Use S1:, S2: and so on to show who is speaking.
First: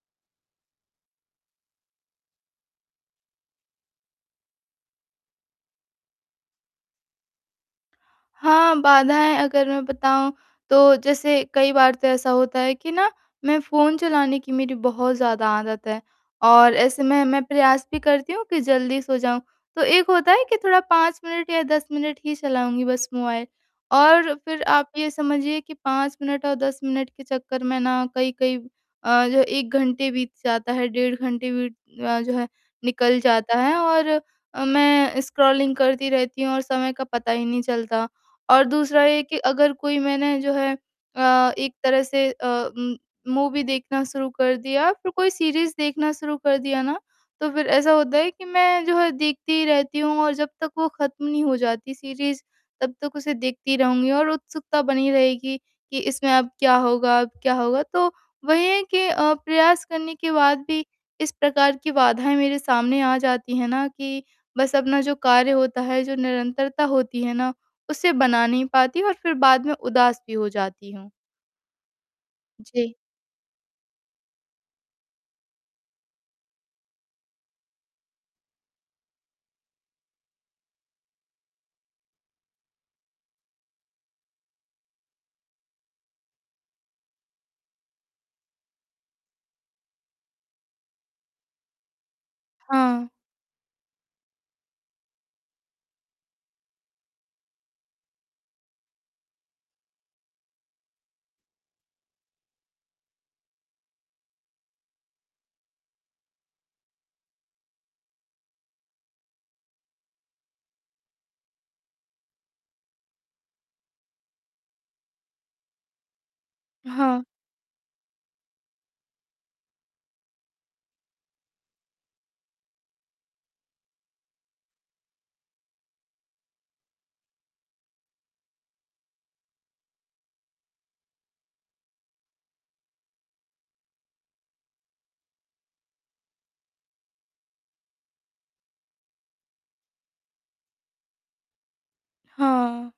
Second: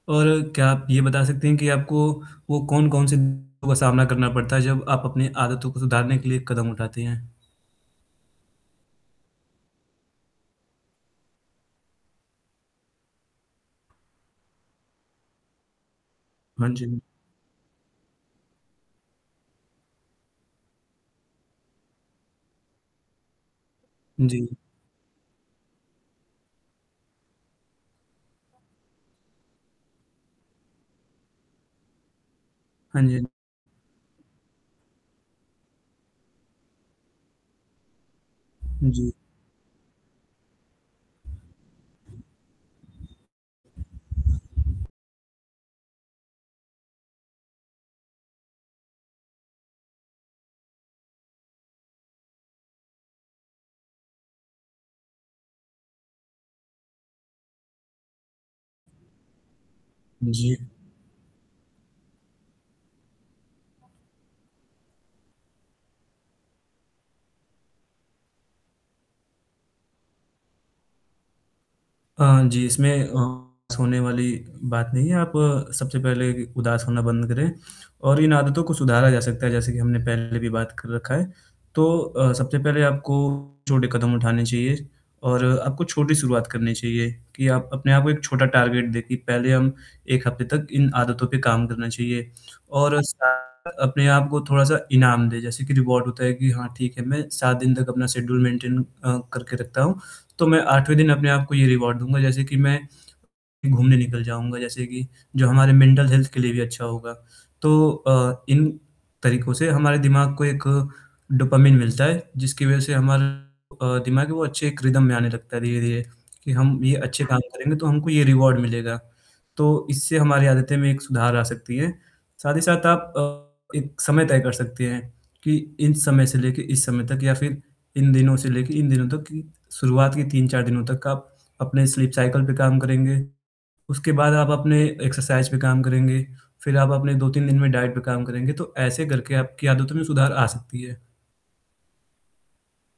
S1: और क्या आप ये बता सकते हैं कि आपको वो कौन-कौन से दिक्कतों का सामना करना पड़ता है, जब आप अपनी आदतों को सुधारने के लिए कदम उठाते हैं?
S2: हाँ, बाधाएँ अगर मैं बताऊँ तो जैसे कई बार तो ऐसा होता है कि ना मैं फ़ोन चलाने की मेरी बहुत ज़्यादा आदत है
S1: हाँ
S2: और
S1: जी।
S2: ऐसे में मैं प्रयास भी करती हूँ कि जल्दी सो जाऊँ। तो एक होता है कि थोड़ा 5 मिनट या 10 मिनट ही चलाऊँगी बस मोबाइल और
S1: जी।
S2: फ़िर आप ये समझिए कि पाँच मिनट और 10 मिनट के चक्कर में ना कई-कई अ, जो है 1 घंटे बीत जाता है, डेढ़ घंटे बीत अ, जो है
S1: हाँ
S2: निकल
S1: जी।
S2: जाता है और मैं स्क्रॉलिंग करती रहती हूँ और समय का पता ही नहीं चलता और दूसरा
S1: जी।
S2: ये कि अगर कोई मैंने जो है अ, एक तरह से अ, म मूवी देखना शुरू कर दिया, फ़िर कोई सीरीज़ देखना शुरू कर दिया ना तो फ़िर ऐसा होता है कि मैं जो है देखती रहती हूँ और जब तक वो खत्म नहीं हो जाती सीरीज़ तब तक उसे देखती रहूँगी और उत्सुकता बनी रहेगी कि इसमें अब क्या होगा अब क्या होगा। तो वही है कि अ, प्रयास करने के
S1: जी।
S2: बाद भी इस प्रकार की बाधाएँ मेरे सामने आ जाती हैं ना, कि बस अपना जो कार्य होता है, जो निरंतरता होती है ना उसे बना नहीं पाती और फ़िर बाद में उदास भी हो जाती हूँ।
S1: अ, जी,
S2: जी।
S1: इसमें उदास होने वाली बात नहीं है, आप सबसे पहले उदास होना बंद करें और इन आदतों को सुधारा जा सकता है, जैसे कि हमने पहले भी बात कर रखा है, तो अ, सबसे पहले आपको छोटे कदम उठाने चाहिए और आपको छोटी शुरुआत करनी चाहिए कि आप अपने आप को एक छोटा टारगेट दें कि पहले हम 1 हफ़्ते तक इन आदतों पे काम करना चाहिए और
S2: हाँ।
S1: साथ अपने आप को थोड़ा-सा इनाम दें। जैसे कि रिवॉर्ड होता है कि हाँ, ठीक है मैं 7 दिन तक अपना शेड्यूल मेंटेन अ, करके रखता हूँ, तो मैं 8वें दिन अपने आप को ये रिवॉर्ड दूँगा, जैसे कि मैं घूमने निकल जाऊँगा, जैसे कि जो हमारे मेंटल हेल्थ के लिए भी अच्छा होगा। तो अ, इन तरीकों से हमारे दिमाग को एक डोपामाइन मिलता है जिसकी वज़ह से हमारा अ, दिमाग वो है अच्छे एक रिदम में आने लगता है धीरे-धीरे कि हम ये
S2: हाँ।
S1: अच्छे काम करेंगे तो हमको ये रिवॉर्ड मिलेगा, तो इससे हमारी आदतें में एक सुधार आ सकती है, साथ ही साथ आप अ, एक समय तय कर सकते हैं कि इस समय से लेके इस समय तक या फ़िर इन दिनों से लेके इन दिनों तक कि शुरुआत के 3-4 दिनों तक आप अपने स्लीप साइकिल पे काम करेंगे, उसके बाद आप अपने एक्सरसाइज़ पे काम करेंगे, फ़िर आप अपने 2-3 दिन में डाइट पे काम करेंगे, तो ऐसे करके आपकी आदतों में सुधार आ सकती है।
S2: हाँ।